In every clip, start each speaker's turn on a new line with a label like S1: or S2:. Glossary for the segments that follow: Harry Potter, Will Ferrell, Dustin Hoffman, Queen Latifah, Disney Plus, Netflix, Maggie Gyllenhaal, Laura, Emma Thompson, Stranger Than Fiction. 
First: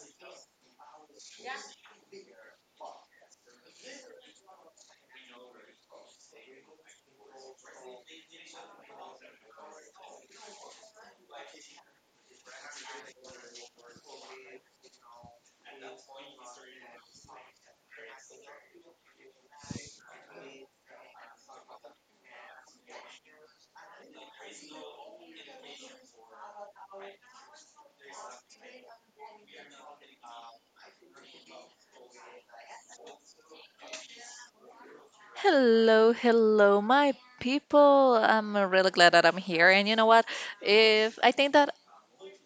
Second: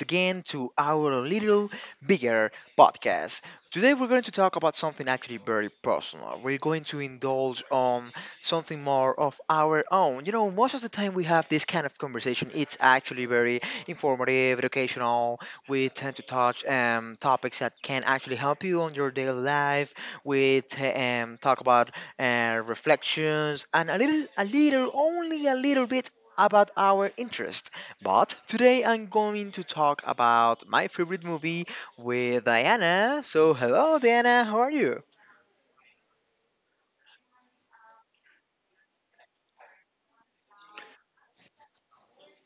S1: again to our little bigger podcast. Today, we're going to talk about something actually very personal. We're going to indulge on something more of our own. You know, most of the time we have this kind of conversation, it's actually very informative, educational. We tend to touch topics that can actually help you on your daily life. We talk about reflections and only a little bit about our interest. But today I'm going to talk about my favorite movie with Diana. So, hello, Diana, how are you?
S2: Hello, hello, my people. I'm really glad that I'm here. And you know what? If I think that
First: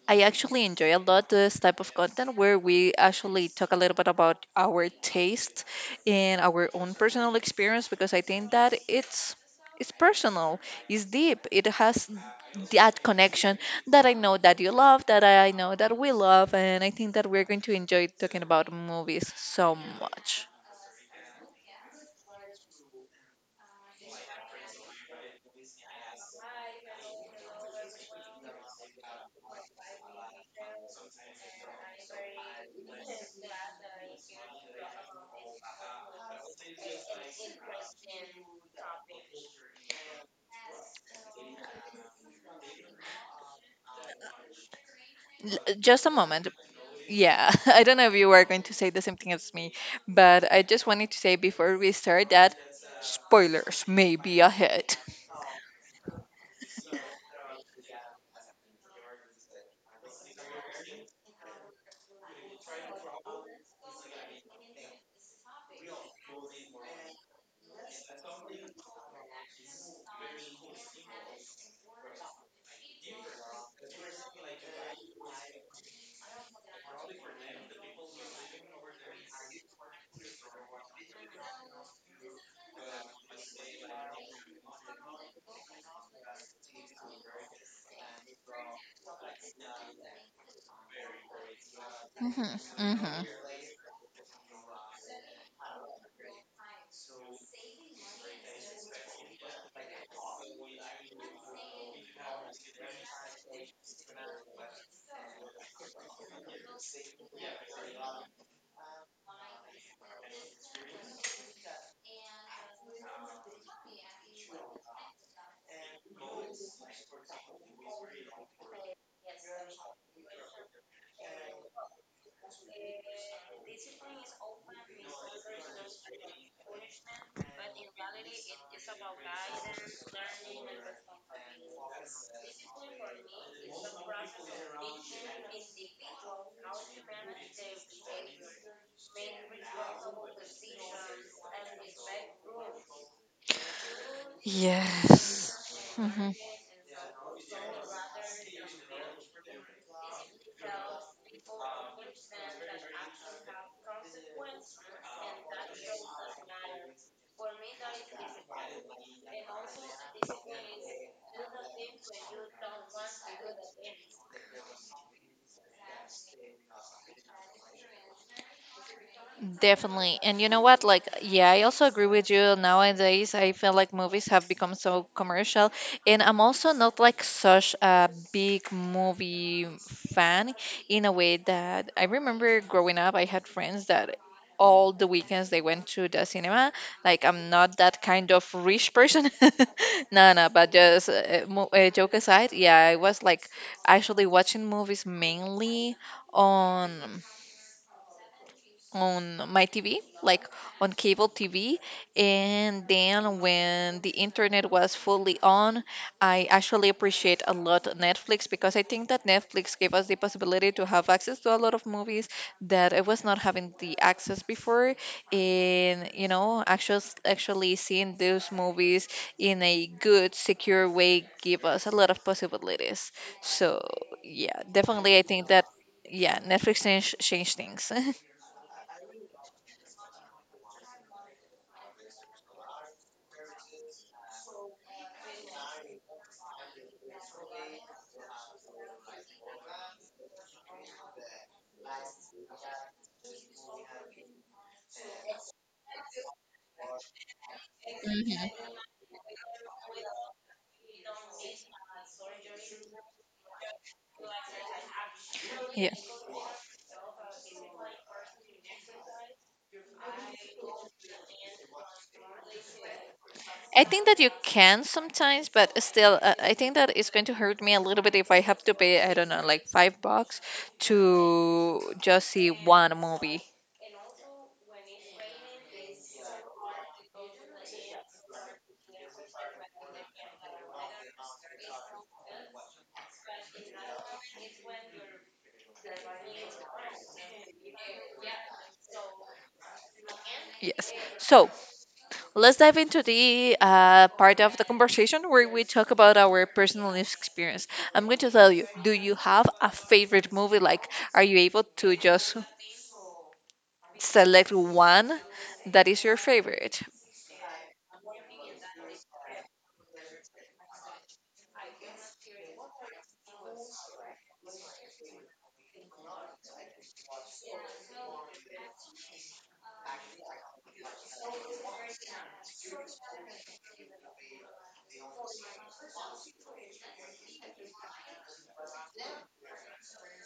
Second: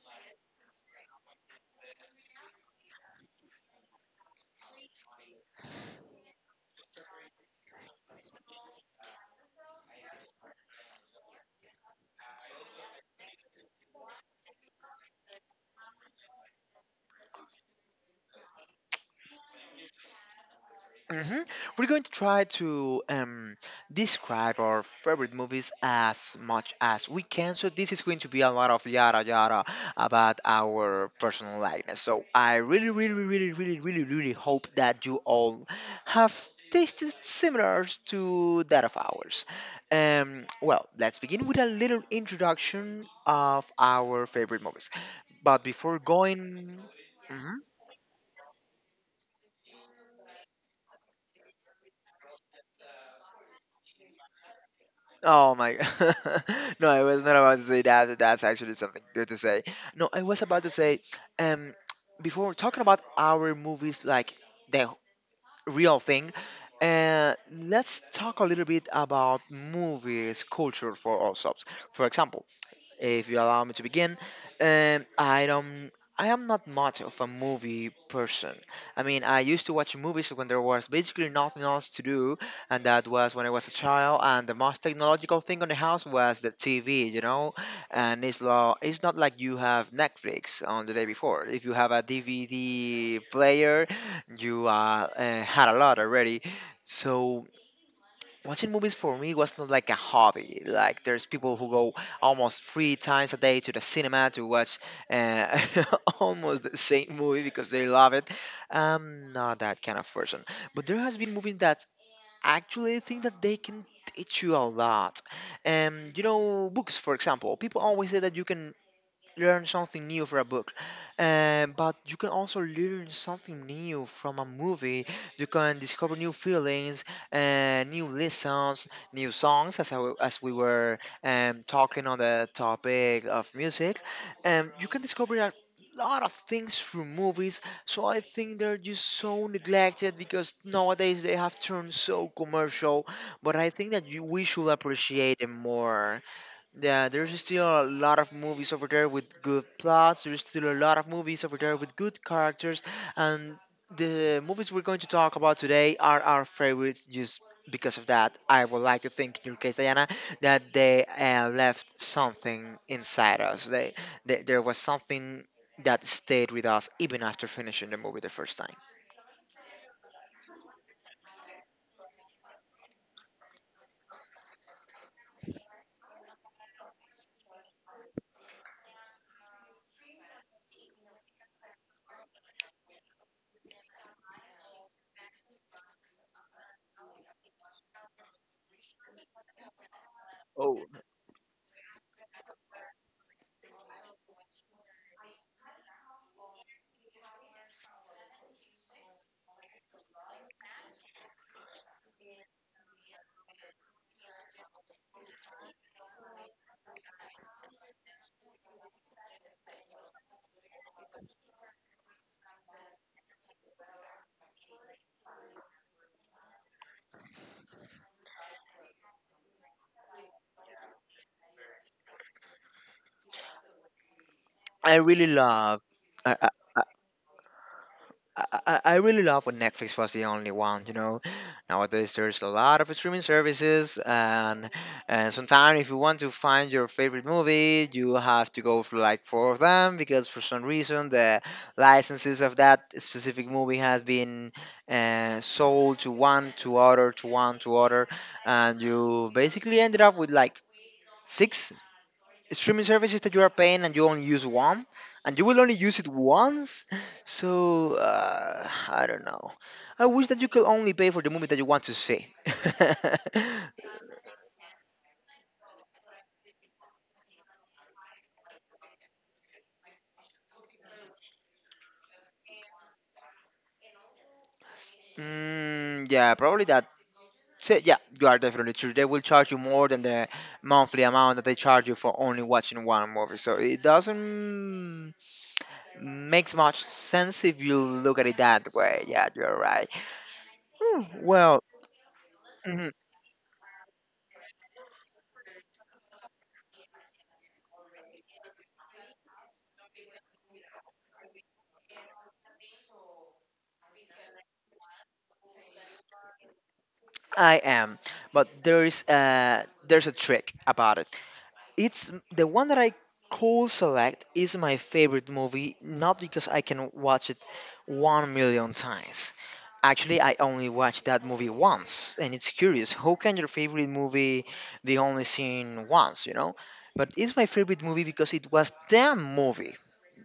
S2: I actually enjoy a lot this type of content where we actually talk a little bit about our taste and our own personal experience because I think that it's personal, it's deep, it has that connection that I know that you love, that I know that we love, and I think that we're going to enjoy talking about movies so much.
S1: Hmm. We're going to try to describe our favorite movies as much as we can. So this is going to be a lot of yada yada about our personal likeness. So I really hope that you all have tasted similar to that of ours. Well, let's begin with a little introduction of our favorite movies. But before
S2: Just a moment.
S1: going,
S2: Yeah,
S1: mhm.
S2: I don't know if you were going to say the same thing as me, but I just wanted to say before we start that spoilers may be ahead.
S1: Oh my! No, I was not about to say that. But that's actually something good to say. No, I was about to say, um, before we're talking about our movies, like the real thing, let's talk a little bit about movies culture for ourselves. For example, if you allow me to begin. I don't. I am not much of a movie person. I mean, I used to watch movies when there was basically nothing else to do, and that was when I was a child. And the most technological thing on the house was the TV, And it's not like you have Netflix on the day before. If you have a
S2: Hmm,
S1: DVD
S2: hmm.
S1: player, you had a lot already. So watching movies for me was not like a hobby. Like there's people who go almost three times a day to the cinema to watch uh, almost the same movie because they love it. I'm not that kind of person. But there has been movies that actually I think that they can teach you a lot. You know, books for example. People always say that you can learn something new from a book. But you can also learn something new from a movie. You can discover new feelings, new lessons, new songs, as we were talking on the topic of music. You can discover a lot of things through movies. So I think they're just so neglected because nowadays they have turned so commercial. But I think that we should appreciate
S2: Yes.
S1: them more. Yeah, there's still a lot of movies over there with good plots. There's still a lot of movies over there with good characters, and the movies we're going to talk about today are our favorites. Just because of that, I would like to think, in your case, Diana, that they left something inside us. There was something that stayed with us even after finishing the movie the first time.
S2: Definitely. And you know what? Like, yeah, I also agree with you. Nowadays, I feel like movies have become so commercial. And I'm also not like such a big movie fan in a way that I remember growing up, I had friends that all the weekends they went to the cinema. Like, I'm not that kind of rich person. No, no, but
S1: Oh,
S2: just joke aside, yeah, I was like actually watching movies mainly on on my TV, like on cable TV. And then when the internet was fully on, I actually appreciate a lot Netflix because I think that Netflix gave us the possibility to have access to a lot of movies that I was not having the access before. And, actually seeing those movies in a good, secure way give us a lot of possibilities. So, yeah,
S1: I
S2: definitely I
S1: really
S2: think that,
S1: love.
S2: yeah,
S1: I,
S2: Netflix changed things.
S1: I, I really love when Netflix was the only one, you know. Nowadays, there's a lot of streaming services, and sometimes if you want to find your favorite movie, you have to go for like four of them because for some reason the licenses of that specific movie has been sold to one, to other, to one, to other, and you basically ended up with like six streaming services that you are paying and you only use one and you will only
S2: Yeah,
S1: use it once, so I don't know. I wish that you could only pay for the movie that you want to see.
S2: I think that you can sometimes, but still, I think that it's going to hurt me a little bit if I have to pay, I don't know, like $5 to just see one movie.
S1: Mm, yeah, probably that. So, yeah, you are definitely true, they will charge you more than the monthly amount that they charge you for only watching one movie, so it doesn't makes much sense if you look at it that way. Yeah, you're right.
S2: Yes.
S1: Hmm,
S2: So
S1: well,
S2: let's dive
S1: mhm.
S2: into the part of the conversation where we talk about our personal experience. I'm going to tell you, do you have a favorite movie? Like, are you able to just select one that is your favorite?
S1: I am, but there's a trick about it. It's the one that I could select is my favorite movie, not because I can watch it 1,000,000 times. Actually, I only watched that movie once, and it's curious. How can your favorite movie be only seen once? You know, but it's my favorite movie because it was the movie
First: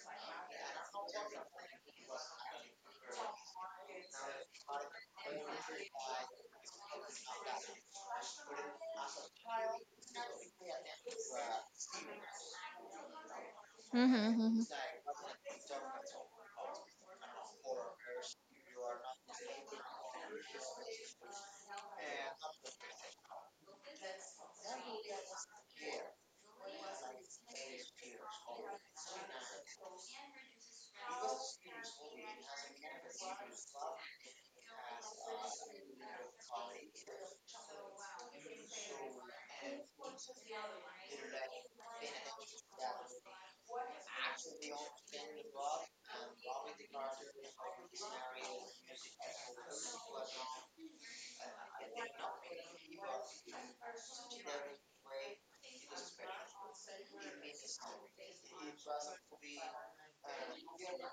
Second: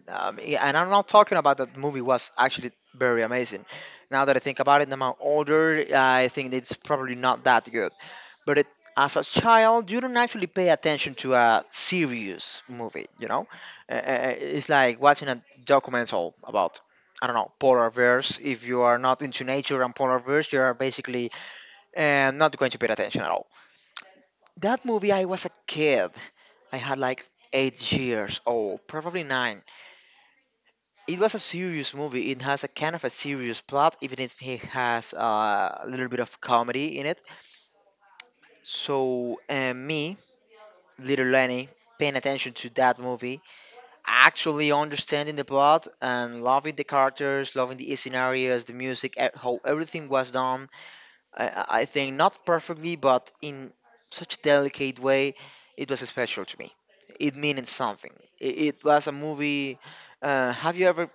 S1: yeah, and I'm not talking about that movie was actually very amazing. Now that I think about it, now I'm older, I think it's probably not that good. But it, as a child, you don't actually pay attention to a serious movie, you know?
S2: Hmm.
S1: It's like watching a documental about, I don't know, polar bears. If you are not into nature and polar bears, you are basically not going to pay attention at all. That movie, I was a kid. I had like 8 years old, probably nine. It was a serious movie. It has a kind of a serious plot, even if it has a little bit of comedy in it. So, me, little Lenny, paying attention to that movie, actually understanding the plot and loving the characters, loving the scenarios, the music, how everything was done. I think not perfectly, but in such a delicate way, it was special to me. It meant something. It was a movie. Have you ever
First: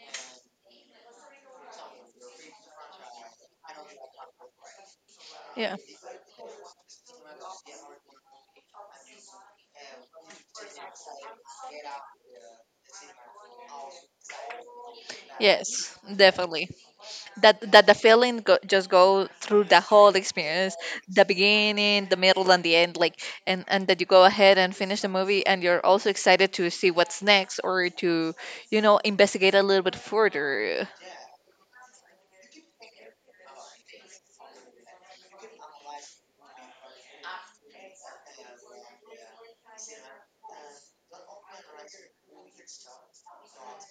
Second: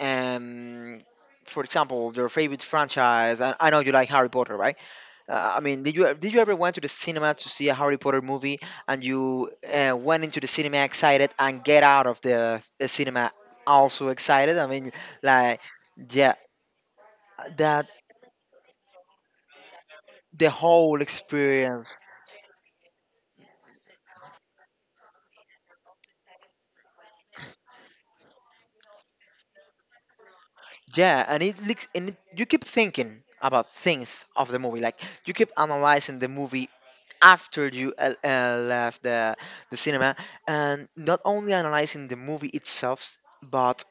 S1: um, for example, your favorite franchise. I know you like Harry Potter, right? I
S2: Yeah.
S1: mean, did you ever went to the cinema to see a Harry Potter movie, and you went into the cinema excited and get out of the cinema also excited? I mean, like,
S2: Yes,
S1: yeah,
S2: definitely. That
S1: that
S2: the feeling go, just go through the whole
S1: the
S2: experience,
S1: whole
S2: the
S1: experience.
S2: beginning, the middle, and the end. Like, and that you go ahead and finish the movie and you're also excited to see what's next or to investigate a little bit further.
S1: Yeah, and it looks and it, you keep thinking about things of the movie, like you keep analyzing the movie after you left the cinema, and not only analyzing the movie itself but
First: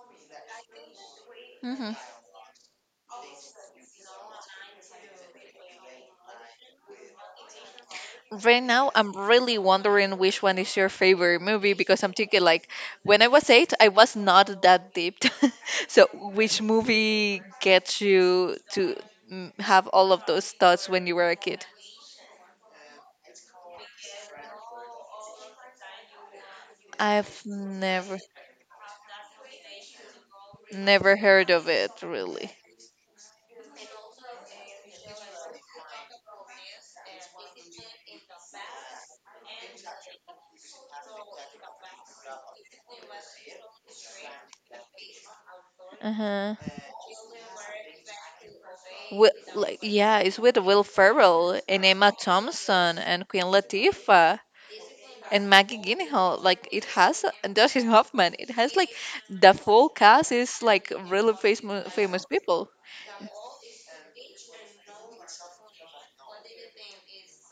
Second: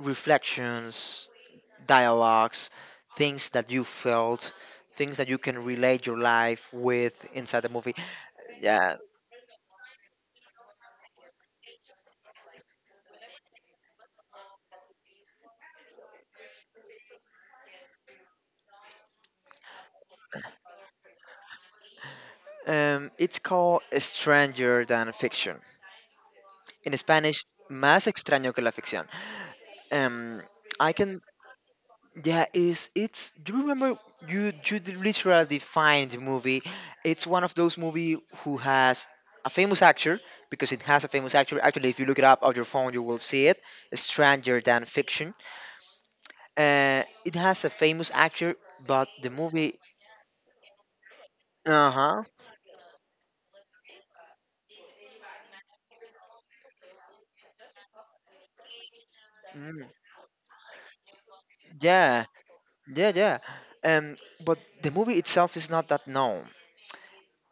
S1: reflections,
S2: hmm
S1: dialogues, things that you felt, things that you can relate your life with inside the movie.
S2: right now
S1: Yeah.
S2: I'm really wondering which one is your favorite movie, because I'm thinking, like, when I was 8 I was not that deep. So which movie gets you to have all of those thoughts when you were a kid?
S1: It's called Stranger Than Fiction. In
S2: I've
S1: Spanish, Más
S2: never.
S1: Extraño Que La Ficción. Um, I
S2: Never
S1: can
S2: heard of it,
S1: Yeah,
S2: really.
S1: is it's, do you remember? Literally defined the movie. It's one of those movie who has a famous actor because it has a famous actor. Actually, if you look it up on your phone, you will see it. Stranger Than Fiction.
S2: Uh huh.
S1: It has a famous actor, but
S2: Wi-
S1: the
S2: like,
S1: movie.
S2: yeah, it's with Will Ferrell and
S1: Uh
S2: Emma
S1: huh.
S2: Thompson and Queen Latifah and Maggie Gyllenhaal. Like it has, and Dustin Hoffman. It has like the
S1: Mm,
S2: full cast is like really famous
S1: yeah,
S2: famous people.
S1: yeah. Um, but the movie itself is not that known.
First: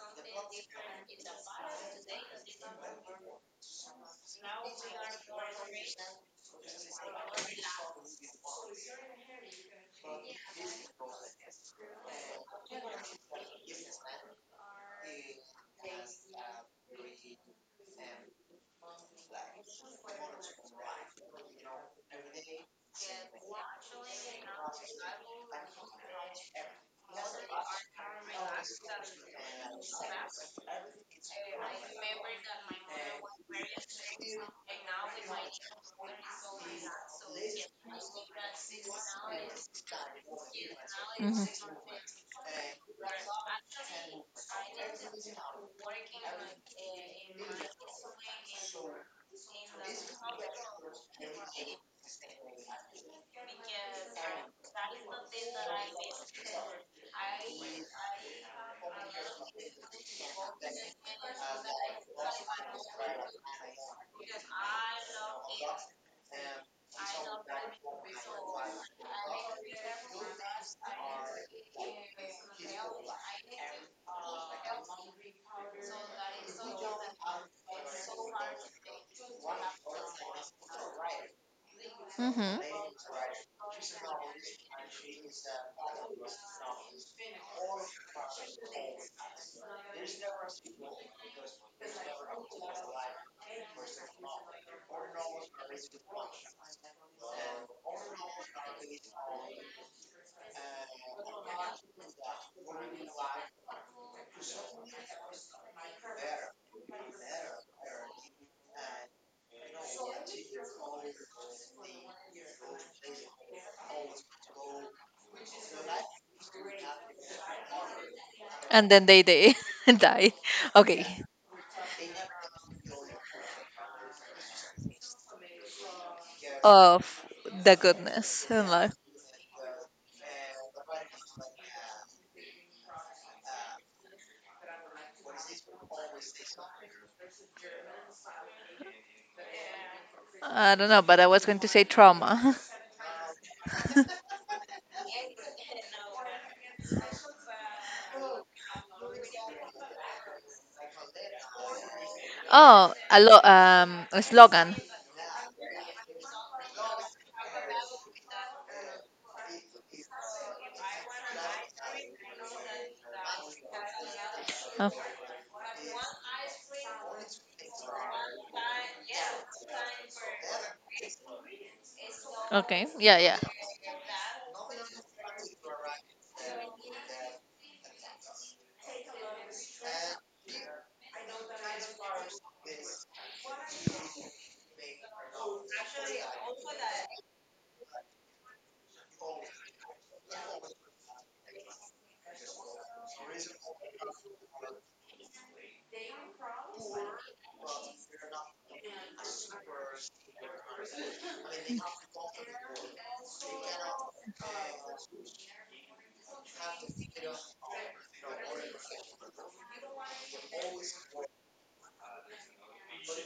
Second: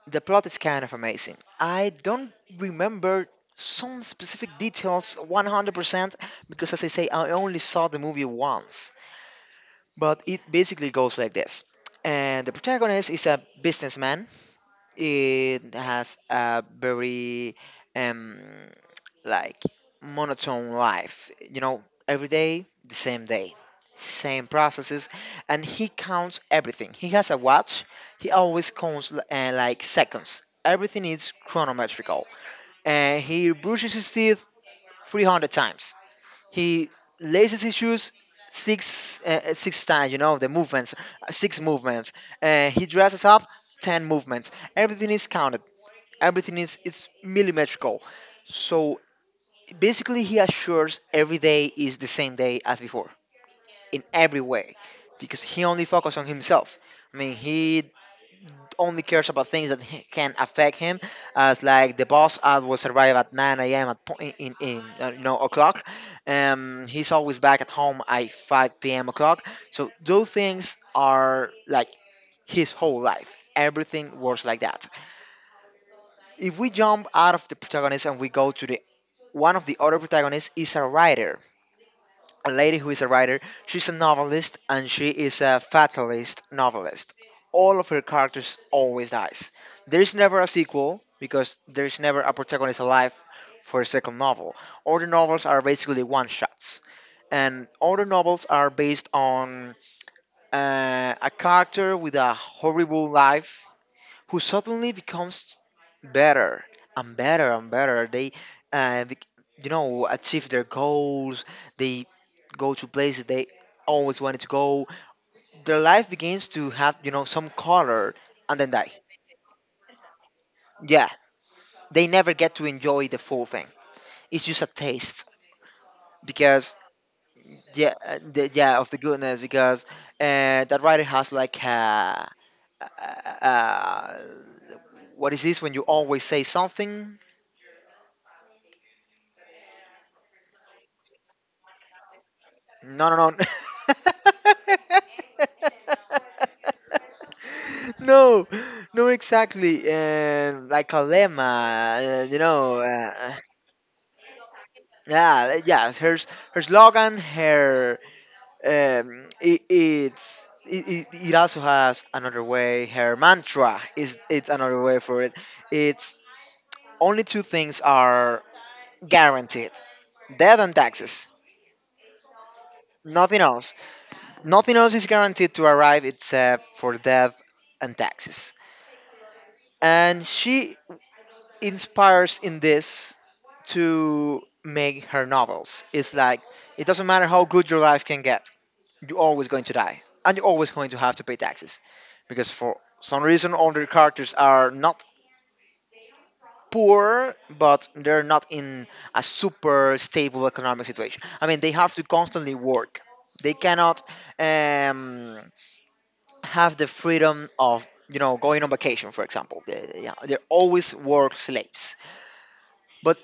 S1: The plot is kind of amazing. I don't remember some specific details 100% because, as I say, I only saw the movie once. But it basically goes like this. And the protagonist is a businessman, it has a very um like monotone life. You know, every day the same day, same processes, and he counts everything. He has a watch. He always counts like seconds. Everything is chronometrical. And he brushes his teeth 300 times. He laces his shoes six times. You know the movements,
S2: Hmm.
S1: six movements. He dresses up 10 movements. Everything is counted, everything is it's millimetrical. So basically, he assures every day is the same day as before in every way, because he only focuses on himself. I mean, he only cares about things that can affect him, as like the boss ad was arrive at 9 a.m. at po- in you know o'clock. He's always back at home at 5 p.m. o'clock. So those things are like his whole life. Everything works like that. If we jump out of the protagonist and we go to the one of the other protagonists is a writer, a
S2: Hmm.
S1: lady who is a writer. She's a novelist and she is a fatalist novelist. All of her characters always dies. There's never a sequel because there's never a protagonist alive for a second novel. All the novels are basically one shots, and all the novels are based on a character with a horrible life who suddenly becomes better and better. They, uh, bec- you know, achieve their goals. They go to places they always wanted to go. Their life begins to have, you know, some color and then
S2: And
S1: die.
S2: then they die. Okay.
S1: Yeah, they never get to enjoy the full thing. It's just a taste because
S2: Of the goodness in
S1: yeah, of
S2: life.
S1: the goodness because that writer has like uh, uh, what is this when you always say something.
S2: I don't know, but I was going to say trauma.
S1: No, no, no. No, no, exactly. And like Kalema,
S2: Oh, a slogan.
S1: yeah. Her slogan, her it, it's. It also has another way. Her mantra is it's another
S2: Oh,
S1: way for it. It's only two things are guaranteed: death and taxes.
S2: okay. Yeah, yeah.
S1: Nothing else. Nothing else is guaranteed to arrive except for death and taxes. And she inspires in this to make her novels. It's like it doesn't matter how good your life can get, you're always going to die. And you're always going to have to pay taxes. Because for some reason all the characters are not poor, but they're not in a super stable economic situation. I mean they have to constantly work. They cannot um, have the freedom of going on vacation, for example. They're always work slaves. But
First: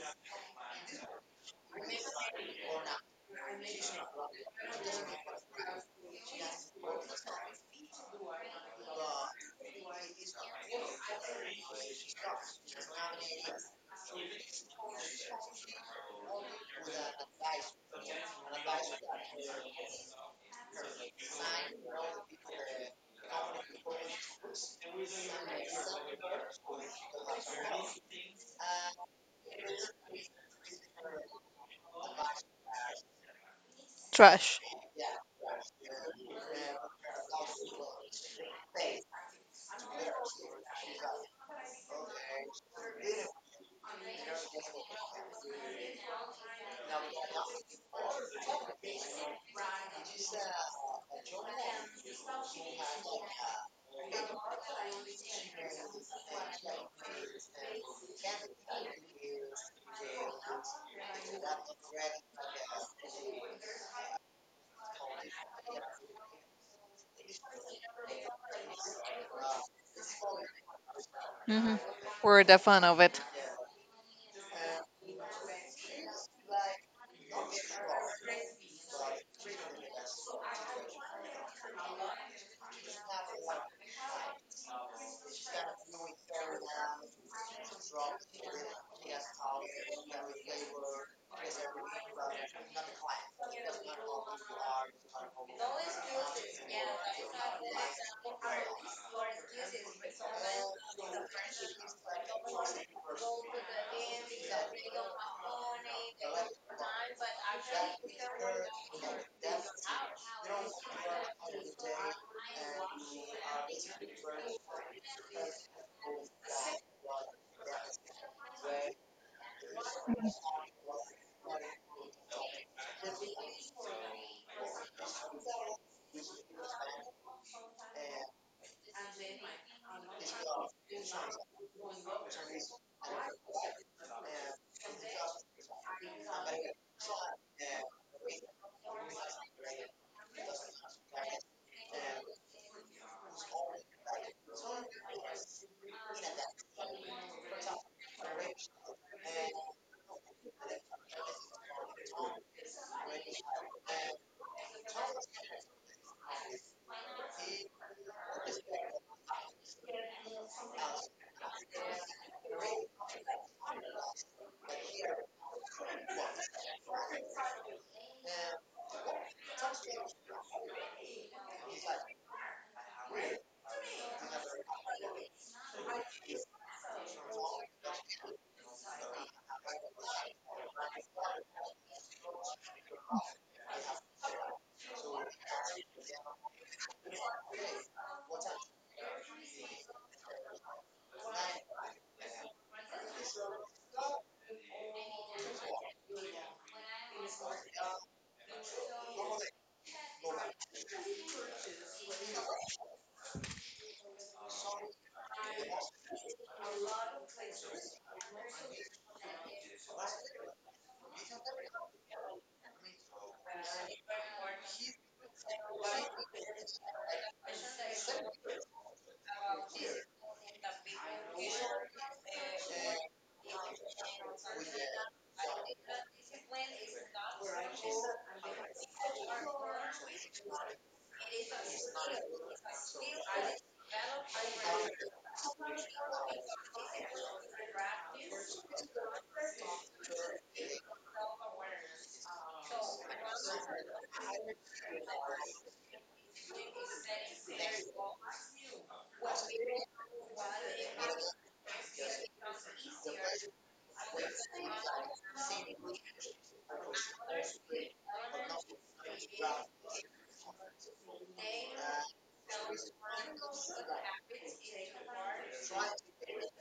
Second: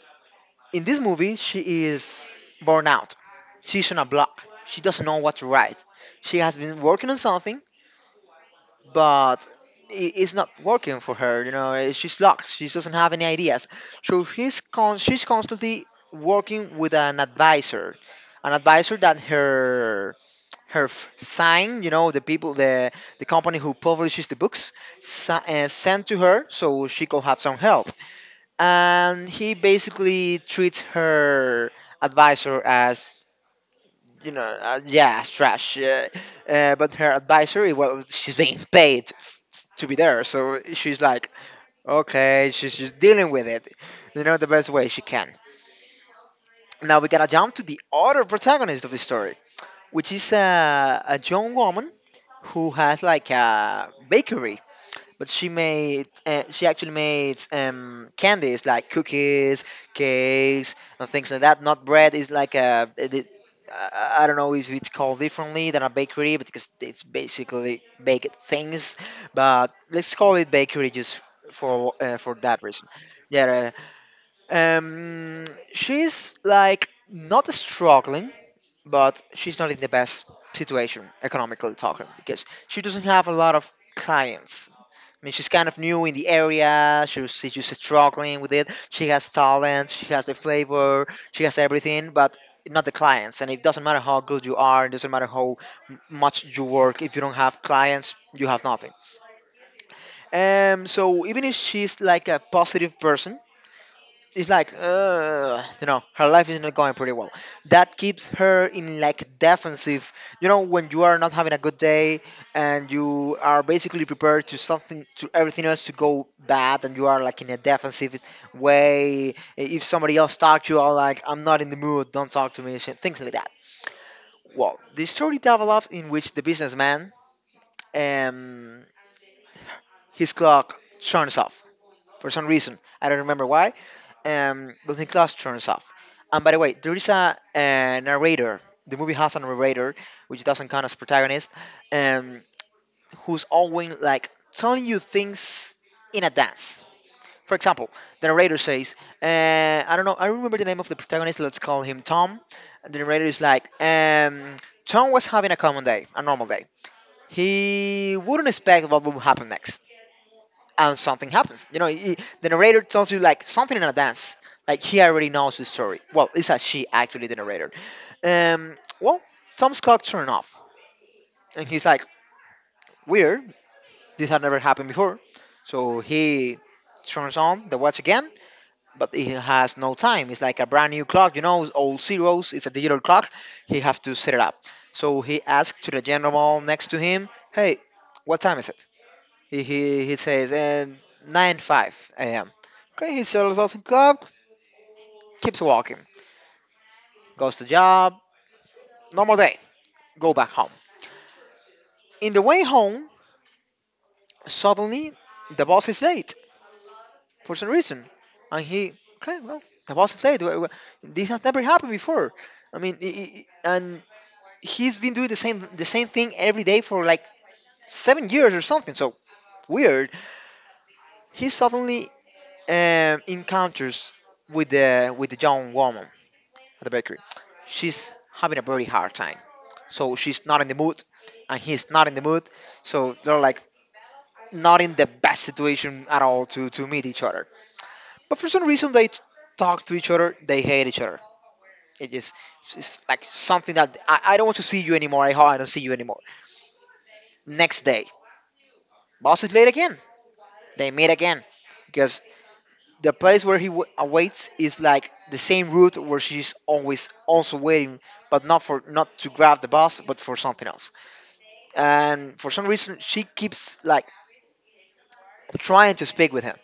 S1: in this movie, she is burnt out, she's on a block, she doesn't know what to write. She has been working on something, but it's not working for her. You know, she's locked. She doesn't have any ideas. So she's constantly working with an advisor that her sign, you know, the people, the company who publishes the books, sent to her so she could have some help. And he basically treats her advisor as,
S2: Trash.
S1: yeah, it's trash. Yeah. But her advisory, well, she's being paid to be there, so she's like, okay, she's just dealing with it, you know, the best way she can. Now we gotta jump to the other protagonist of the story, which is a young woman who has like a bakery, but she made, she actually made candies, like cookies, cakes, and things like that. Not bread. Is like a, it is- I don't know if it's called differently than a bakery, because it's basically baked things. But let's call it bakery just
S2: Hmm.
S1: for
S2: We're the
S1: that
S2: fan
S1: reason.
S2: of it.
S1: Yeah. Um, she's like not struggling, but she's not in the best situation economically talking, because she doesn't have a lot of clients. I mean, she's kind of new in the area. She's just struggling with it. She has talent. She has the flavor. She has everything, but not the clients. And it doesn't matter how good you are. It doesn't matter how much you work. If you don't have clients, you have nothing. So even if she's like a positive person, it's like, you know, her life is not going pretty well, that keeps her in like defensive. You know, when you are not having a good day and you are basically prepared to something, to everything else to go bad, and you are like in a defensive way, if somebody else talk to you are like, "I'm not in the mood, don't talk to me, shit," things like that. Well, the story develops in which the businessman, um his clock turns off for some reason, I don't remember why. Disney Plus turns off. And by the way, there is a narrator. The movie has a narrator, which doesn't count as protagonist, um, who's always like telling you things in advance. For example, the narrator says, uh, "I don't know. I remember the name of the protagonist. Let's call him Tom." And the narrator is like, "Tom was having a common day, a normal day. He wouldn't expect what would happen next." And something happens. You know, he, the narrator tells you like something in advance, like he already knows the story. Well, it's a she actually, the narrator. Well, Tom's clock turned off, and he's like, "Weird, this had never happened before." So he turns on the watch again, but he has no time. It's like a brand new clock, you know, it's all zeros. It's a digital clock. He have to set it up. So he asks to the gentleman next to him, "Hey, what time is it?" He says, and 9.5 a.m. Okay, he sells awesome club, keeps walking, goes to job, normal day, go back home. In the way home, suddenly the boss is late for some reason. And he, okay, well, the boss is late. This has never happened before. I mean, and he's been doing the same thing every day for like 7 years or something. So weird. He suddenly encounters with the young woman at the bakery. She's having a very hard time. So she's not in the mood, and he's not in the mood. So they're like not in the best situation at all to meet each other. But for some reason, talk to each other, they hate each other. It is it's like something that I don't want to see you anymore. I hope I don't see you anymore. Next day, boss is late again. They meet again because the place where he awaits is like the same route where she's always also waiting, but not for, not to grab the bus, but for something else. And for some reason she keeps like trying to speak with him,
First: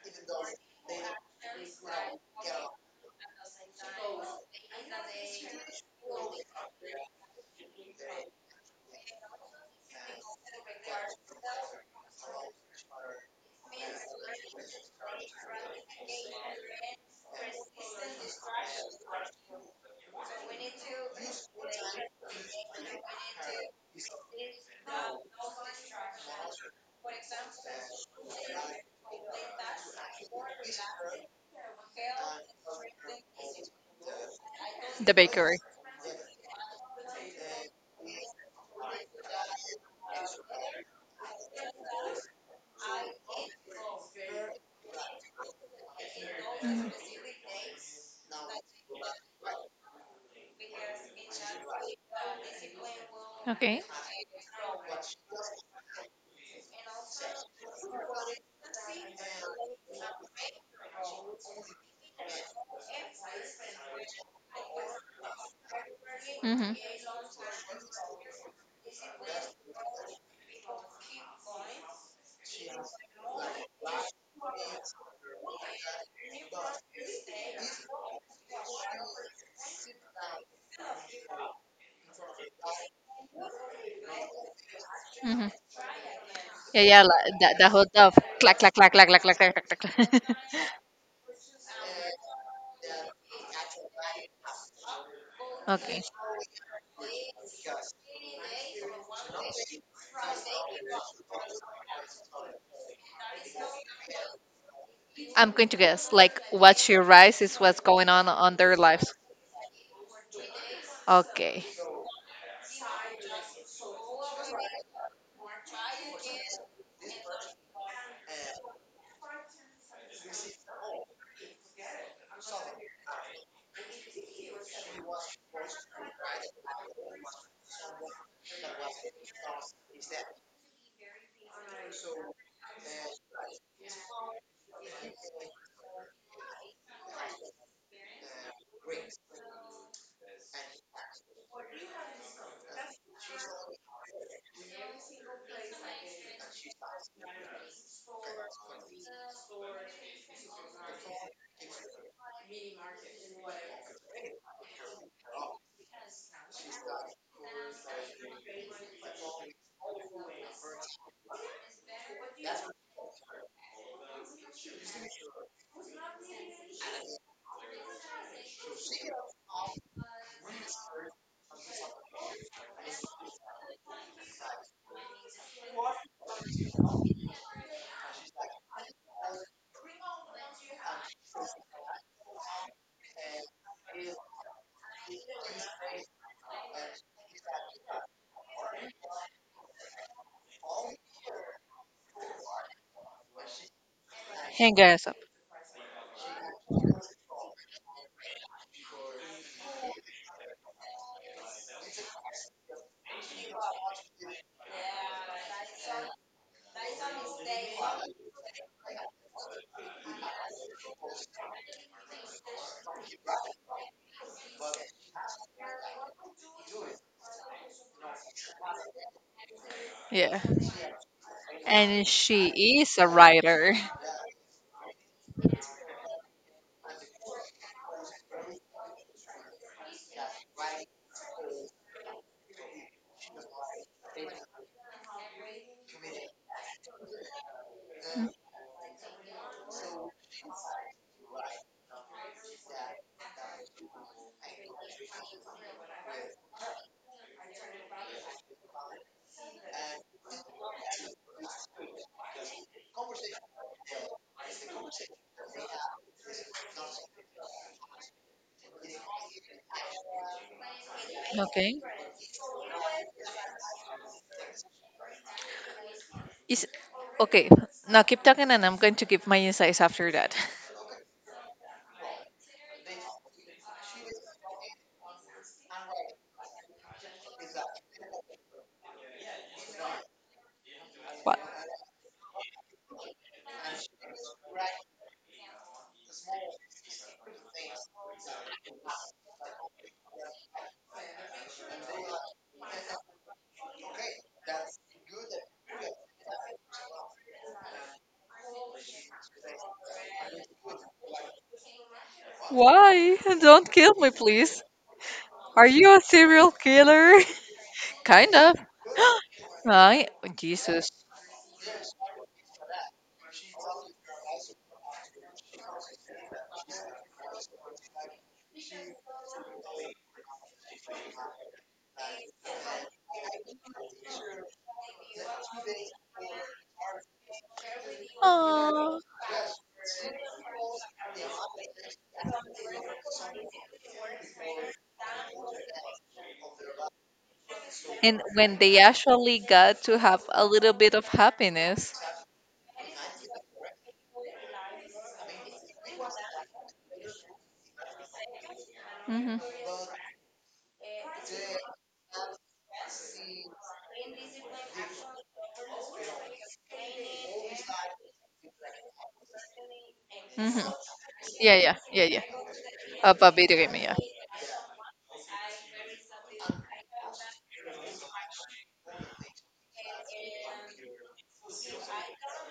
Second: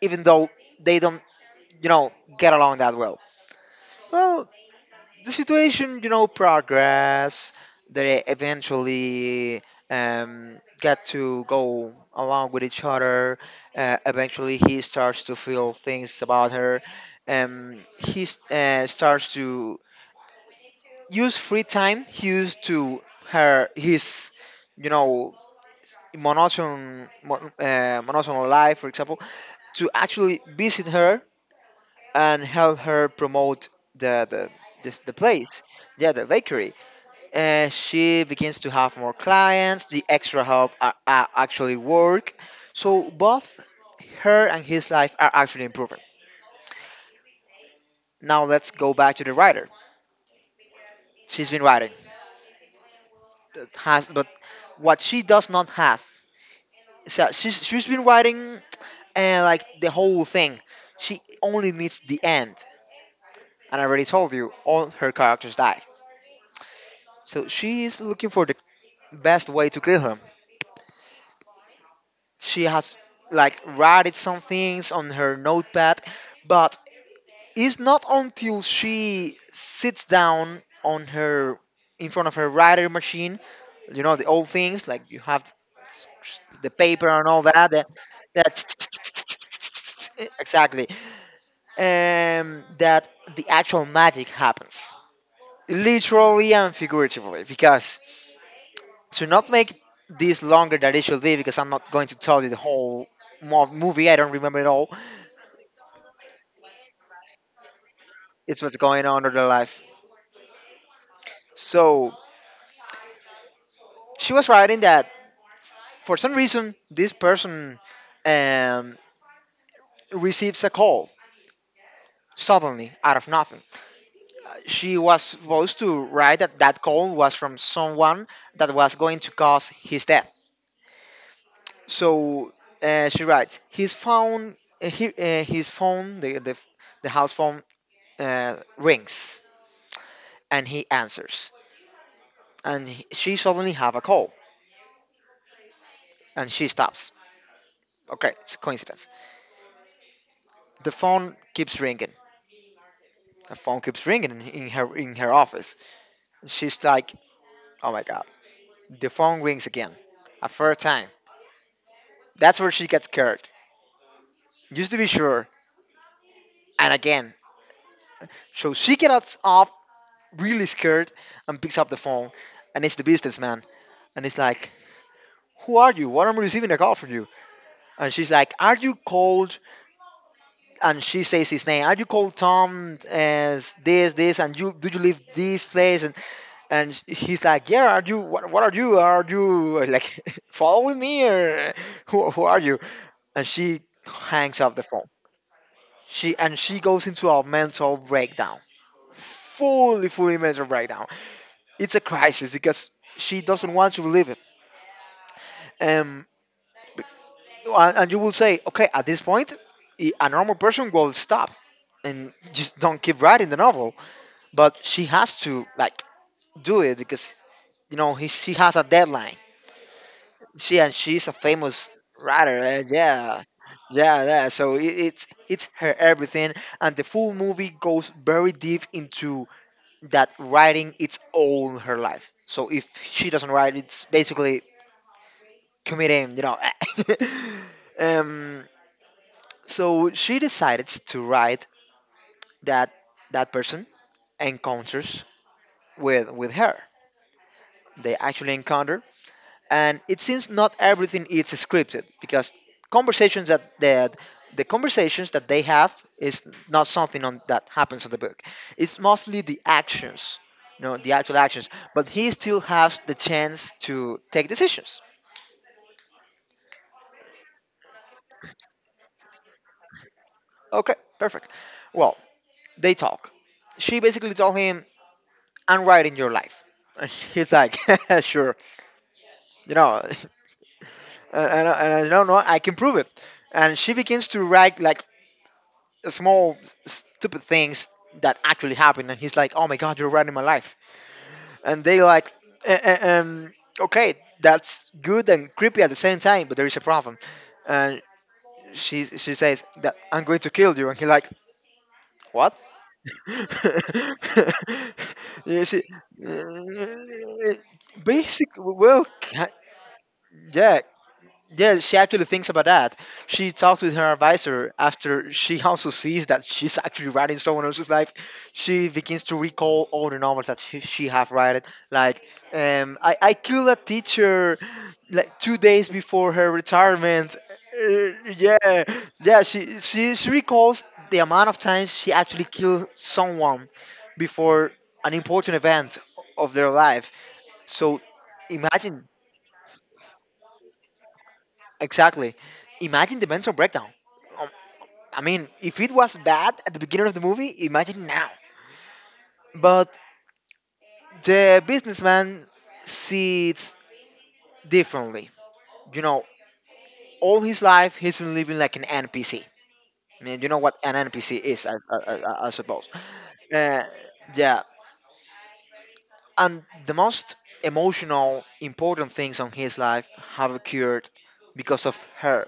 S1: even though they don't, you know, get along that well. Well, the situation, you know, progress, they eventually get to go along with each other. Eventually he starts to feel things about her. He starts to use free time he used to, her his, you know, monotone monotone life, for example, to actually visit her and help her promote the the the
S2: The bakery.
S1: place. Yeah, the bakery. She begins to have more clients. The extra help are actually work. So both her and his life are actually improving. Now let's go back to the writer. She's been writing that
S2: Okay.
S1: has, but what she does not have. So she's been writing, like, the whole thing. She only needs the end. And I already told you all her characters die.
S2: Hmm,
S1: So she is looking for the best way to kill him. She has like written some things on her notepad, but it's not until she sits down on her, in front of her writer machine, you know, the old things like you have
S2: hmm.
S1: the
S2: Yeah, yeah,
S1: paper and
S2: la-
S1: all
S2: that,
S1: that,
S2: that whole
S1: that,
S2: stuff. Clack, clack,
S1: that
S2: clack, clack, clack, clack, clack, clack, clack.
S1: exactly, that the actual magic happens,
S2: Okay.
S1: literally and figuratively, because to not make this longer than it should be, because I'm not going to tell you the whole movie. I don't remember it all.
S2: I'm going to guess, like, what's your rise is what's going on
S1: It's
S2: their
S1: what's going
S2: lives.
S1: on in their life.
S2: Okay.
S1: So she was writing that for some reason this person, um, receives a call suddenly out of nothing. She was supposed to write that that call was from someone that was going to cause his death. So she writes his phone, he, his phone, the house phone rings, and he answers. And she suddenly have a call, and she stops. Okay, it's a coincidence. The phone keeps ringing. The phone keeps ringing in her, in her office. She's like, "Oh my god!" The phone rings again, a third time. That's where she gets scared. Just to be sure, and again. So she gets up really scared and picks up the phone, and it's the businessman, and he's like, "Who are you? Why am I receiving a call from you?" And she's like, "Are you cold?" And she says his name. "Are you called Tom, as this, this, and you? Do you live this place?" And he's like, yeah. "Are you? What are you? Are you like following me, or who are you?" And she hangs up
S2: Hang
S1: the phone.
S2: us up.
S1: She goes into a mental breakdown, fully, fully mental breakdown. It's a crisis because she doesn't want to believe it. Um, and you will say, okay, at this point, a normal person will stop and just don't keep writing the novel, but she has to like do it because, you know, he, she has a deadline.
S2: Yeah.
S1: She's a famous
S2: And
S1: writer.
S2: she is a
S1: Yeah,
S2: writer.
S1: yeah. So it's her everything, and the full movie goes very deep into that writing its all her life. So if she doesn't write, it's basically committing. You know. um. So she decided to write that person encounters with her. They actually encounter, and it seems not everything is scripted because conversations that that the conversations that they have is not something on, that happens in the book. It's mostly the actions, you know, the actual actions.
S2: Okay.
S1: But he still has the chance to take decisions.
S2: Is okay. Now keep talking, and I'm going to give my insights after that.
S1: Okay, perfect. Well, they talk. She basically told him, "I'm writing your life." And he's like, "Sure, you know,
S2: What?
S1: and I don't know, I can prove it." And she begins to write like small stupid things that actually happen, and he's like, "Oh my god, you're ruining my life!" And they like, "Uh, uh, um okay, that's good and creepy at the same time, but there is a problem." And she says that, "I'm going to kill you." And he like, "What?"
S2: Why? Don't kill me, please.
S1: You
S2: Are
S1: see,
S2: you a serial killer?
S1: uh,
S2: Kind
S1: basic
S2: of.
S1: well
S2: Right?
S1: yeah.
S2: Jesus.
S1: Yeah, she actually thinks about that. She talks with her advisor after she also sees that she's actually writing someone else's life. She begins to recall all the novels that she have written. Like, I killed a teacher like 2 days before her retirement. Uh, yeah,
S2: Aww.
S1: yeah. She recalls the amount of times she actually killed someone before an important event of their life. So
S2: And when they
S1: imagine
S2: actually got to have a little bit of happiness.
S1: exactly. Imagine the mental breakdown. Um, I mean, if it was bad at the beginning of the movie, imagine now.
S2: Hmm.
S1: But the businessman sees it differently. You know, all his life he's been living like an NPC. I mean, you
S2: Hmm.
S1: know what an NPC
S2: Yeah,
S1: is,
S2: yeah,
S1: I,
S2: yeah,
S1: I,
S2: yeah.
S1: I, I suppose.
S2: Of a video game,
S1: Uh,
S2: yeah.
S1: yeah, and the most emotional, important things on his life have occurred because of her.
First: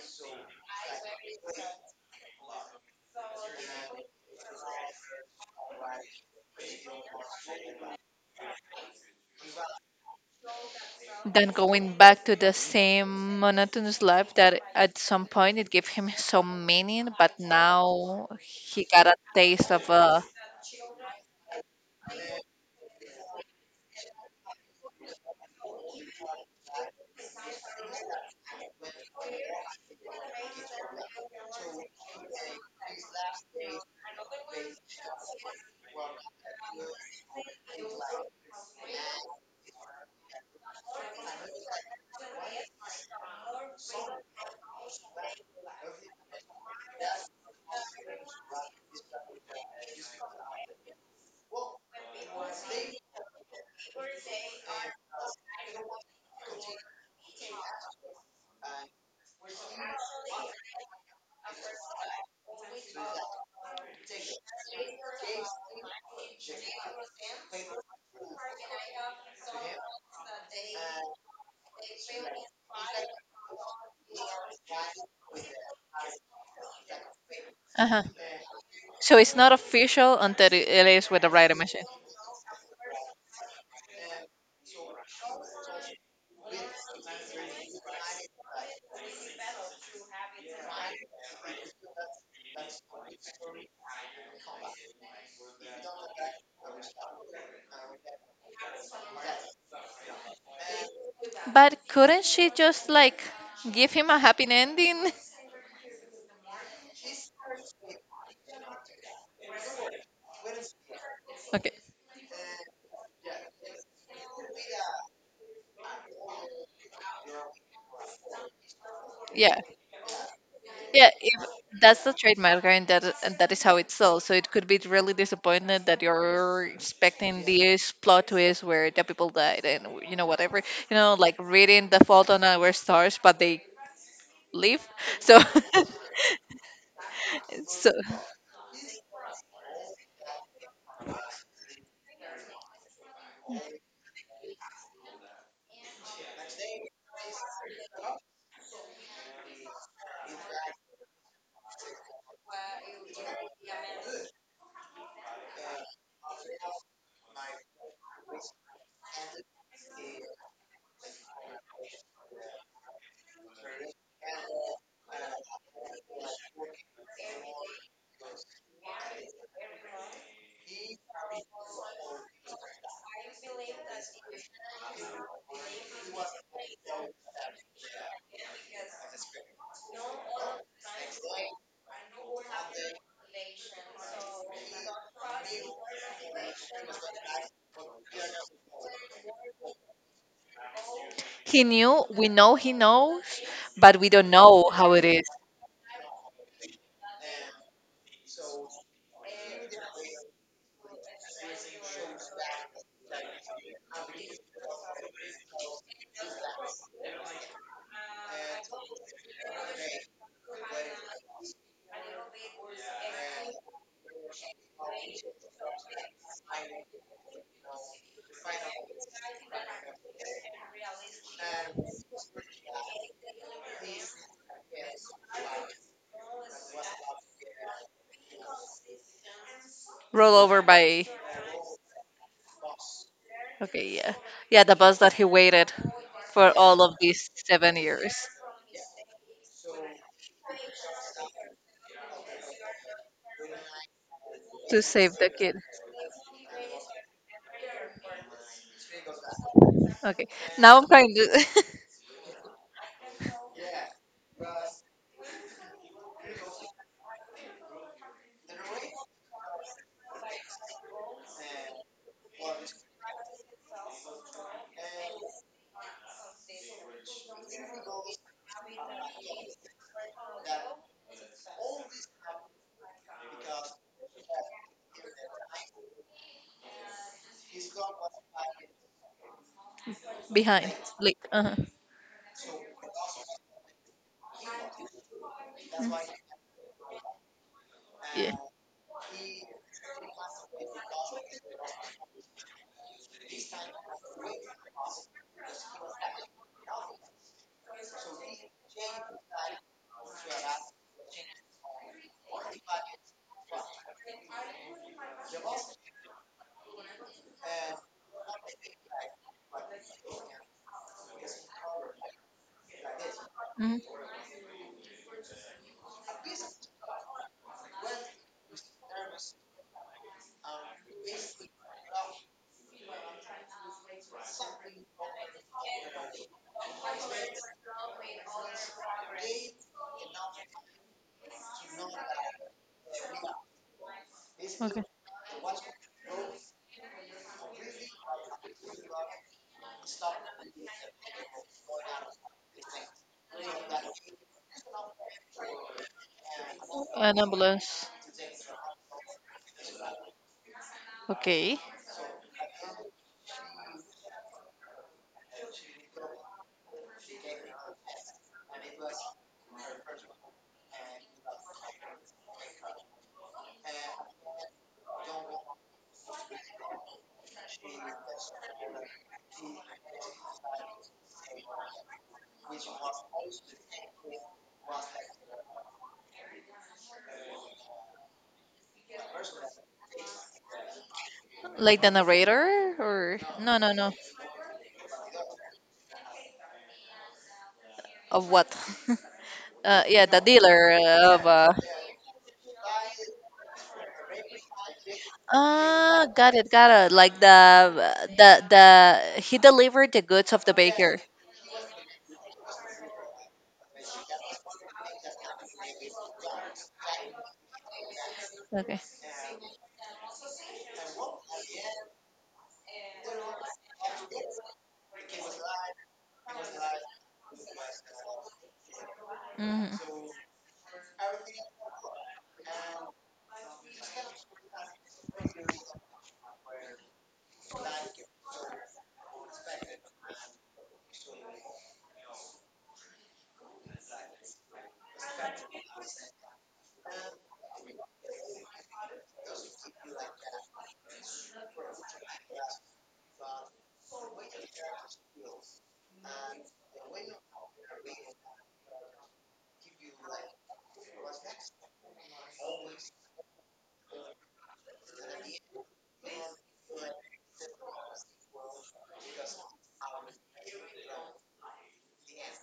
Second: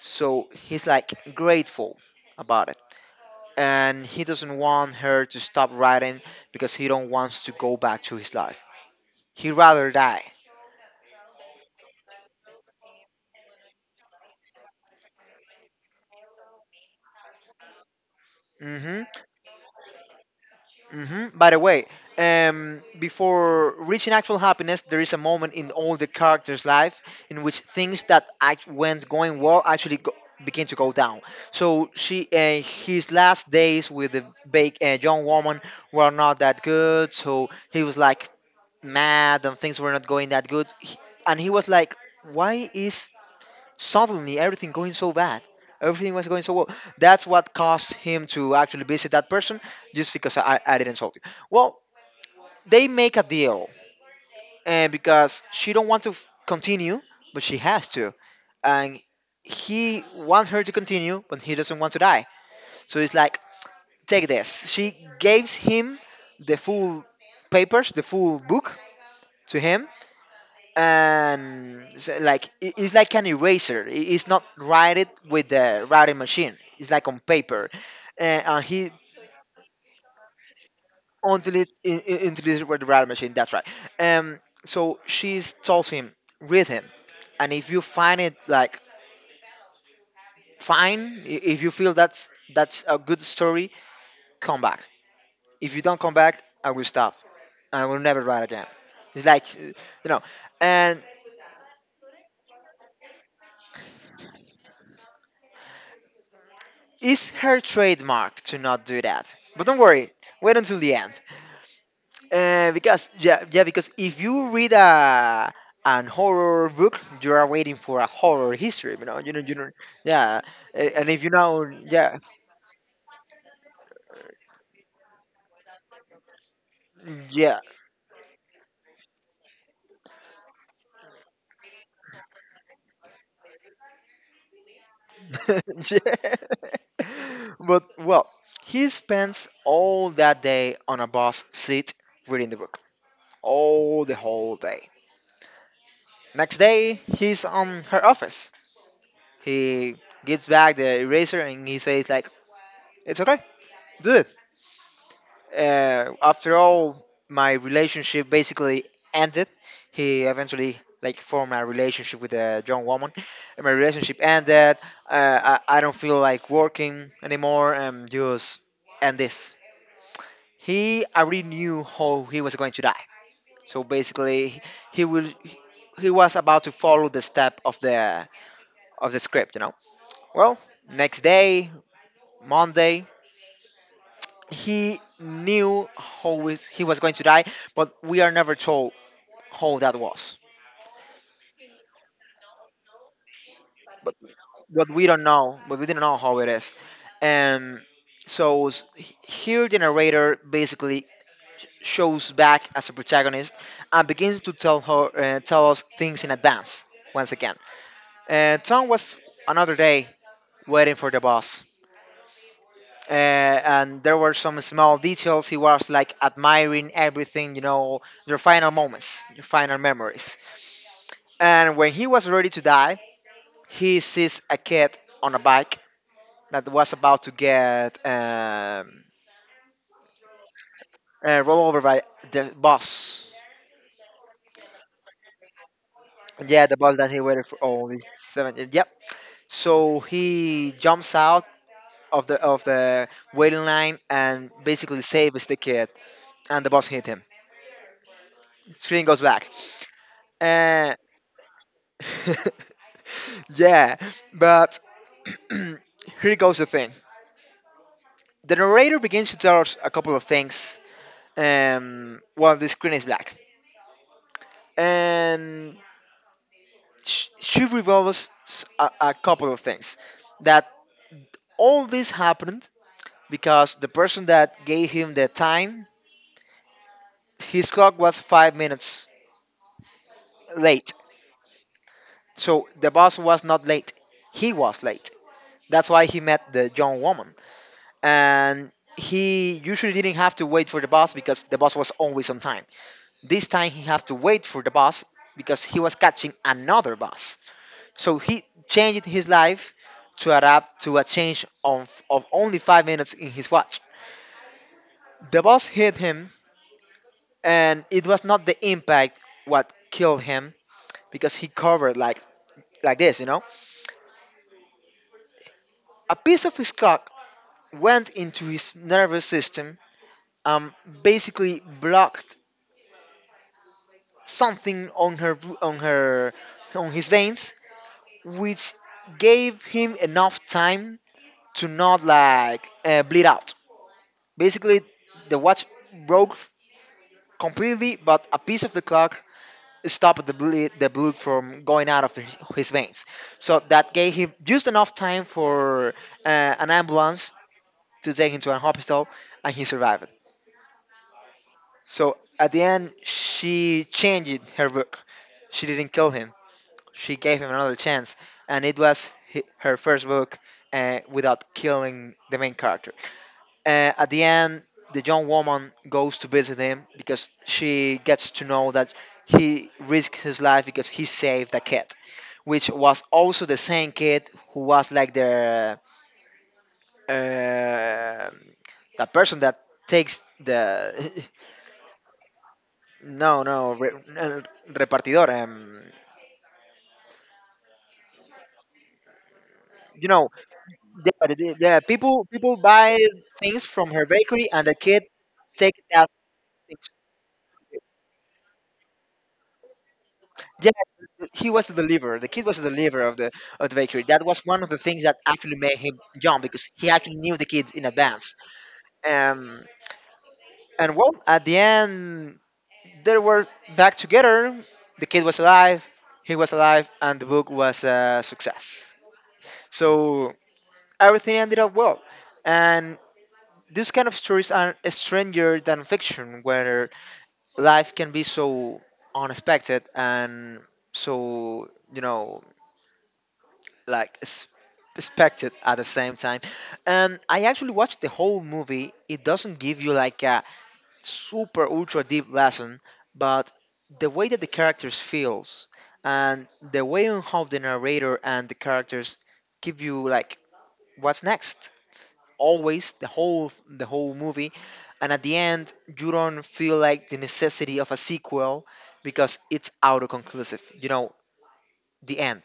S1: So he's like grateful about it, and he doesn't want her to stop writing because he don't wants to go back to his life. He'd rather die.
S2: Than going back to the same monotonous life that at some point it gave him some meaning, but now he
S1: Mhm.
S2: got a taste of a.
S1: Mhm. By the way, before reaching actual happiness, there is a moment in all the characters' life in which things that act- went going well begin to go down. So his last days with the big young woman were not that good. So he was like mad, and things were not going that good. And he was like, "Why is suddenly everything going so bad? Everything was going so well." That's what caused him to actually visit that person, just because I didn't solve it well. They make a deal, and because she don't want to continue, but she has to, and he wants her to continue but he doesn't want to die. So it's like, take this. She gives him the full papers, the full book, to him. And so, it's like an eraser. It's not write it with the writing machine. It's like on paper,
S2: Uh-huh.
S1: and he,
S2: So it's not official until it is with the writing machine.
S1: until it's with the writing machine. That's right. Um, so she tells him, read him, and if you find it like fine, if you feel that's a good story, come back. If you don't come back, I will stop. I will never write again. It's like you know, and
S2: But couldn't she just like give him a happy ending?
S1: It's her trademark to not do that. But don't worry, wait until the end.
S2: Okay,
S1: Because if you read a an horror book, you are waiting for a horror history.
S2: yeah.
S1: Yeah, and
S2: Yeah,
S1: if you
S2: if
S1: know,
S2: that's the
S1: yeah,
S2: trademark, and that is how it's sold. So it could be really disappointed that you're expecting
S1: yeah,
S2: this plot twist where the people died and whatever, like reading the fault on our stars, but they live. So,
S1: yeah. But
S2: so
S1: well, he spends all that day on a bus seat reading the book, all the whole day. Next day, he's on her office. He gives back the eraser and he says like, "It's okay, do it. After all, my relationship basically ended. He eventually like formed a relationship with a young woman, and my relationship ended. I don't feel like working anymore. Just end this." He already knew how he was going to die. So basically, he will he was about to follow the step of the script, you know. Well, next day, Monday, he knew he was going to die, but we are never told how that was.
S2: he knew. We know he knows, but we
S1: But
S2: don't know
S1: what
S2: how it
S1: we don't
S2: is.
S1: know, but we didn't know how it is. And so s- h- here the narrator basically shows back as a protagonist and begins to tell us things in advance once again. Tom was another day waiting for the boss. Uh, and there were some small details. He was like admiring everything, you know, your final moments, your final memories. And when he was ready to die, he sees a kid on a bike that was about to get
S2: Roll over by.
S1: rolled over by the bus.
S2: Okay, yeah, yeah, the bus that he waited for
S1: Yeah, the
S2: all
S1: bus
S2: of
S1: that he
S2: these
S1: waited for
S2: seven
S1: all these
S2: years
S1: seven. Yep. So he jumps out of the waiting line and
S2: to
S1: basically
S2: save the
S1: saves the
S2: kid.
S1: kid, and the bus hit him. Screen goes back.
S2: Okay, now I'm
S1: Uh,
S2: trying to.
S1: yeah, but here goes the thing. The narrator begins to tell us a couple of things. Well, the screen is black, and she a couple of things, that all this happened because the person that gave him the time, his clock was 5 minutes
S2: Behind,
S1: late.
S2: like, uh-huh.
S1: So the boss was not late. He was late. That's
S2: Mm,
S1: why he met the young woman.
S2: yeah.
S1: And he usually didn't have to wait for the boss because the boss was always on time. This time he had to wait for the boss because he was catching another boss. So he changed his life to adapt to a change of only 5 minutes in his watch. The boss hit him, and it was not the impact what killed him because he covered like this, you know.
S2: Mm,
S1: A piece of his clock went into his nervous system, um, basically blocked something on her on her on his veins, which gave him enough time to not bleed out. Basically,
S2: okay.
S1: the watch broke completely, but a piece of the clock stopped the blood from going out of his veins. So that gave him just enough time for uh, an
S2: An
S1: ambulance
S2: ambulance.
S1: to take him to a hospital, and he survived.
S2: Okay.
S1: So at the end, she changed her book. She didn't kill him. She gave him another chance, and it was her first book, without killing the main character. At the end, the young woman goes to visit him because she gets to know that he risked his life because he saved a kid, which was also the same kid who was like uh, the person that takes the,
S2: Like the narrator or
S1: no no
S2: no, no, no.
S1: uh, repartidor.
S2: Of what? Yeah,
S1: You
S2: the
S1: know,
S2: dealer of.
S1: the people people buy things from her bakery and the kid take that
S2: Ah, got it, got
S1: things.
S2: it. Like the he delivered the goods of the
S1: Yeah,
S2: baker.
S1: he was the deliverer. The kid was the deliverer of the bakery. That was one of the things that actually made him jump because he actually knew the kids in advance.
S2: Okay.
S1: Um, and well, at the end, they were back together. The kid was alive, he was alive, and the book was a success.
S2: Mm-hmm.
S1: So everything ended up well. And these kind of stories are stranger than fiction, where life can be so unexpected and so, you know, like expected at the same time. And I actually watched the whole movie. It doesn't give you like a super ultra deep lesson, but the way that the characters feels and the way on how the narrator and the characters give you like what's next. Always the whole movie, and at the end you don't feel like the necessity of a sequel because it's auto conclusive. You know, the end.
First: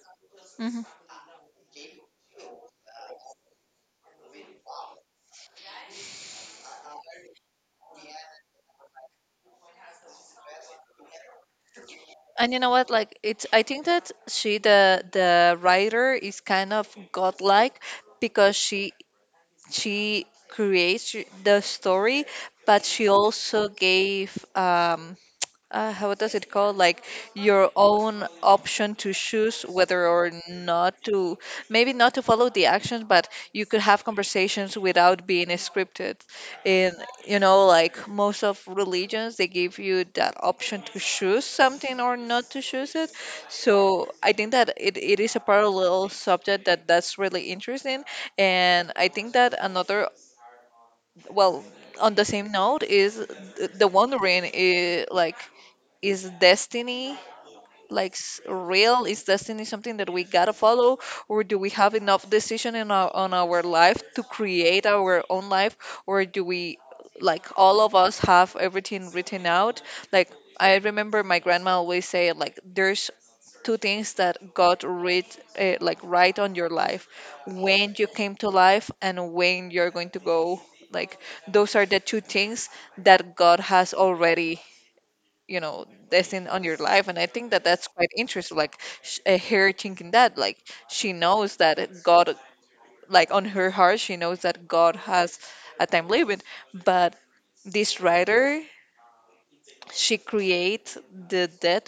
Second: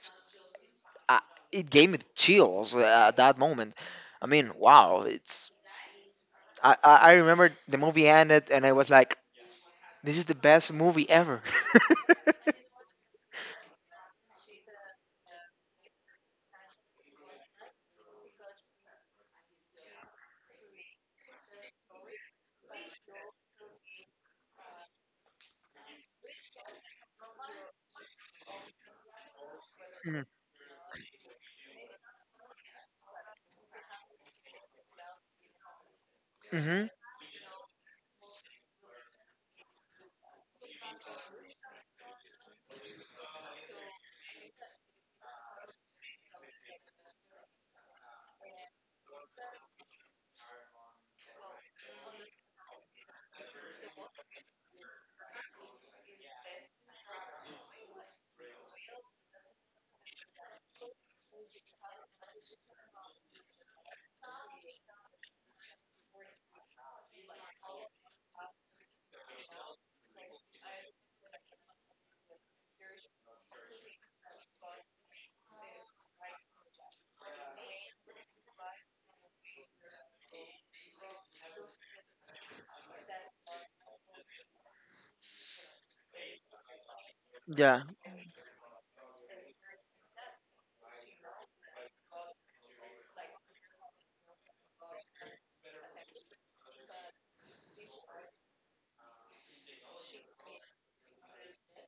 S2: Mm-hmm.
S1: I, it gave me chills at that moment. I mean, wow, it's. I remember the movie ended and I was like, this is the best movie ever.
S2: And you know what? Like it's. I think that she, the writer, is kind of godlike because she creates the story, but she also gave how does it call, like, your own option to choose whether or not to, maybe not to follow the actions, but you could have conversations without being scripted
S1: Mm-hmm.
S2: in like most of religions. They give you that option to choose something or not to choose it. So I think that it is a parallel subject that that's really interesting. And I think that another, well, on the same note is the wondering, like, is destiny, like, real? Is destiny something that we gotta follow, or do we have enough decision in our on our life to create our own life, or do we, like, all of us have everything written out? Like, I remember my grandma always say, like, there's two things that God read, like, right on your life: when you came to life and when you're going to go. Like, those are the two things that God has already, that's in on your life. And I think that
S1: Yeah.
S2: that's quite interesting, like, her thinking that, like, she knows that God, like, on her heart she knows that God has a time limit. But this writer, she creates the death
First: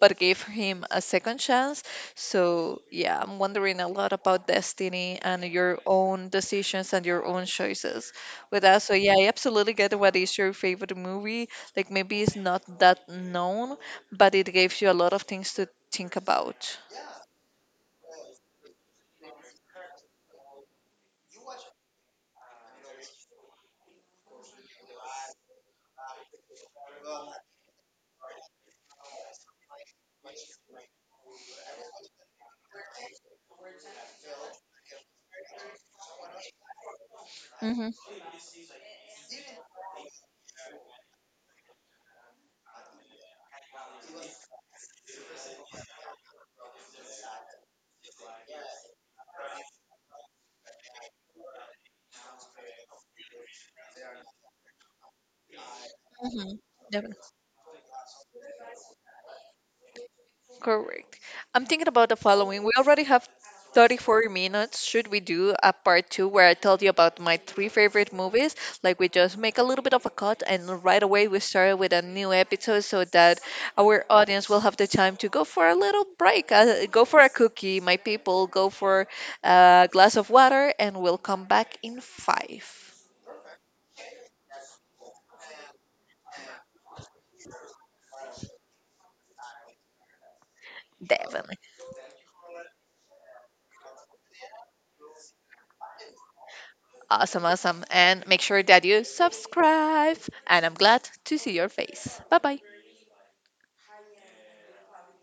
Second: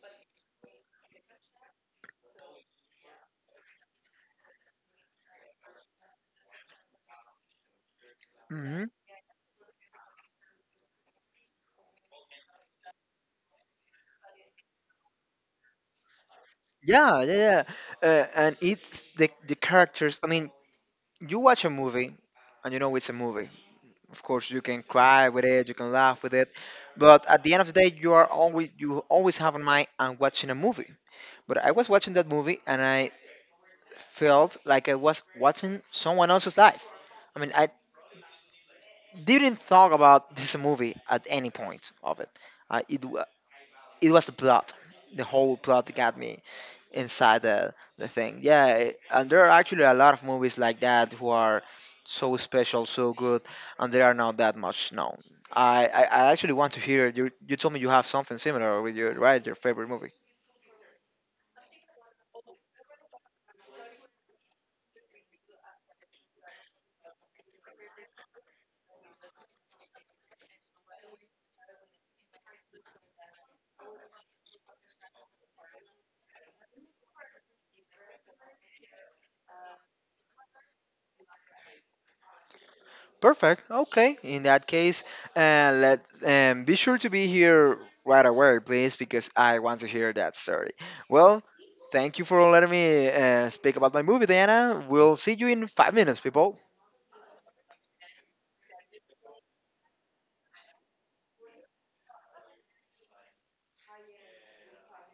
S2: but gave him a second chance. So, yeah, I'm wondering a lot about destiny and your own decisions and your own choices with that.
S1: Mm-hmm.
S2: So, yeah, I absolutely get what is your favorite movie. Like, maybe it's not that known, but it gives you a lot of things to think about.
S1: Yeah. Yeah. Yeah. And it's the characters. I mean, you watch a movie, and you know it's a movie. Of course, you can cry with it, you can laugh with it, but at the end of the day, you always have in mind I'm watching a movie. But I was watching that movie, and I felt like I was watching someone else's life. I mean, I
S2: Mm-hmm.
S1: didn't talk about this movie at any point of it. Uh, it wa- it was the plot, the whole plot that got me inside the thing. Yeah, and there are actually a lot of movies like that who are so special, so good, and they are not that much known. I, I, I actually
S2: Mm-hmm.
S1: want to hear you. You told me you have something similar with your favorite movie.
S2: Correct. I'm thinking about the following. We already have 34 minutes. Should we do a part two where I tell you about my three favorite movies? Like we just make a little bit of a cut and right away we start with a new episode so that our audience will have the time to go for a little break, go for a cookie, my people, go for a glass of water, and we'll come back in five.
S1: Perfect. Okay. In that case, let's be sure to be here right away, please, because I want to hear that story. Well,
S2: Definitely.
S1: thank you for letting me speak about my movie, Diana. We'll see you in 5 minutes, people.
S2: Awesome, awesome. And make sure that you subscribe. And I'm glad to see your face. Bye bye.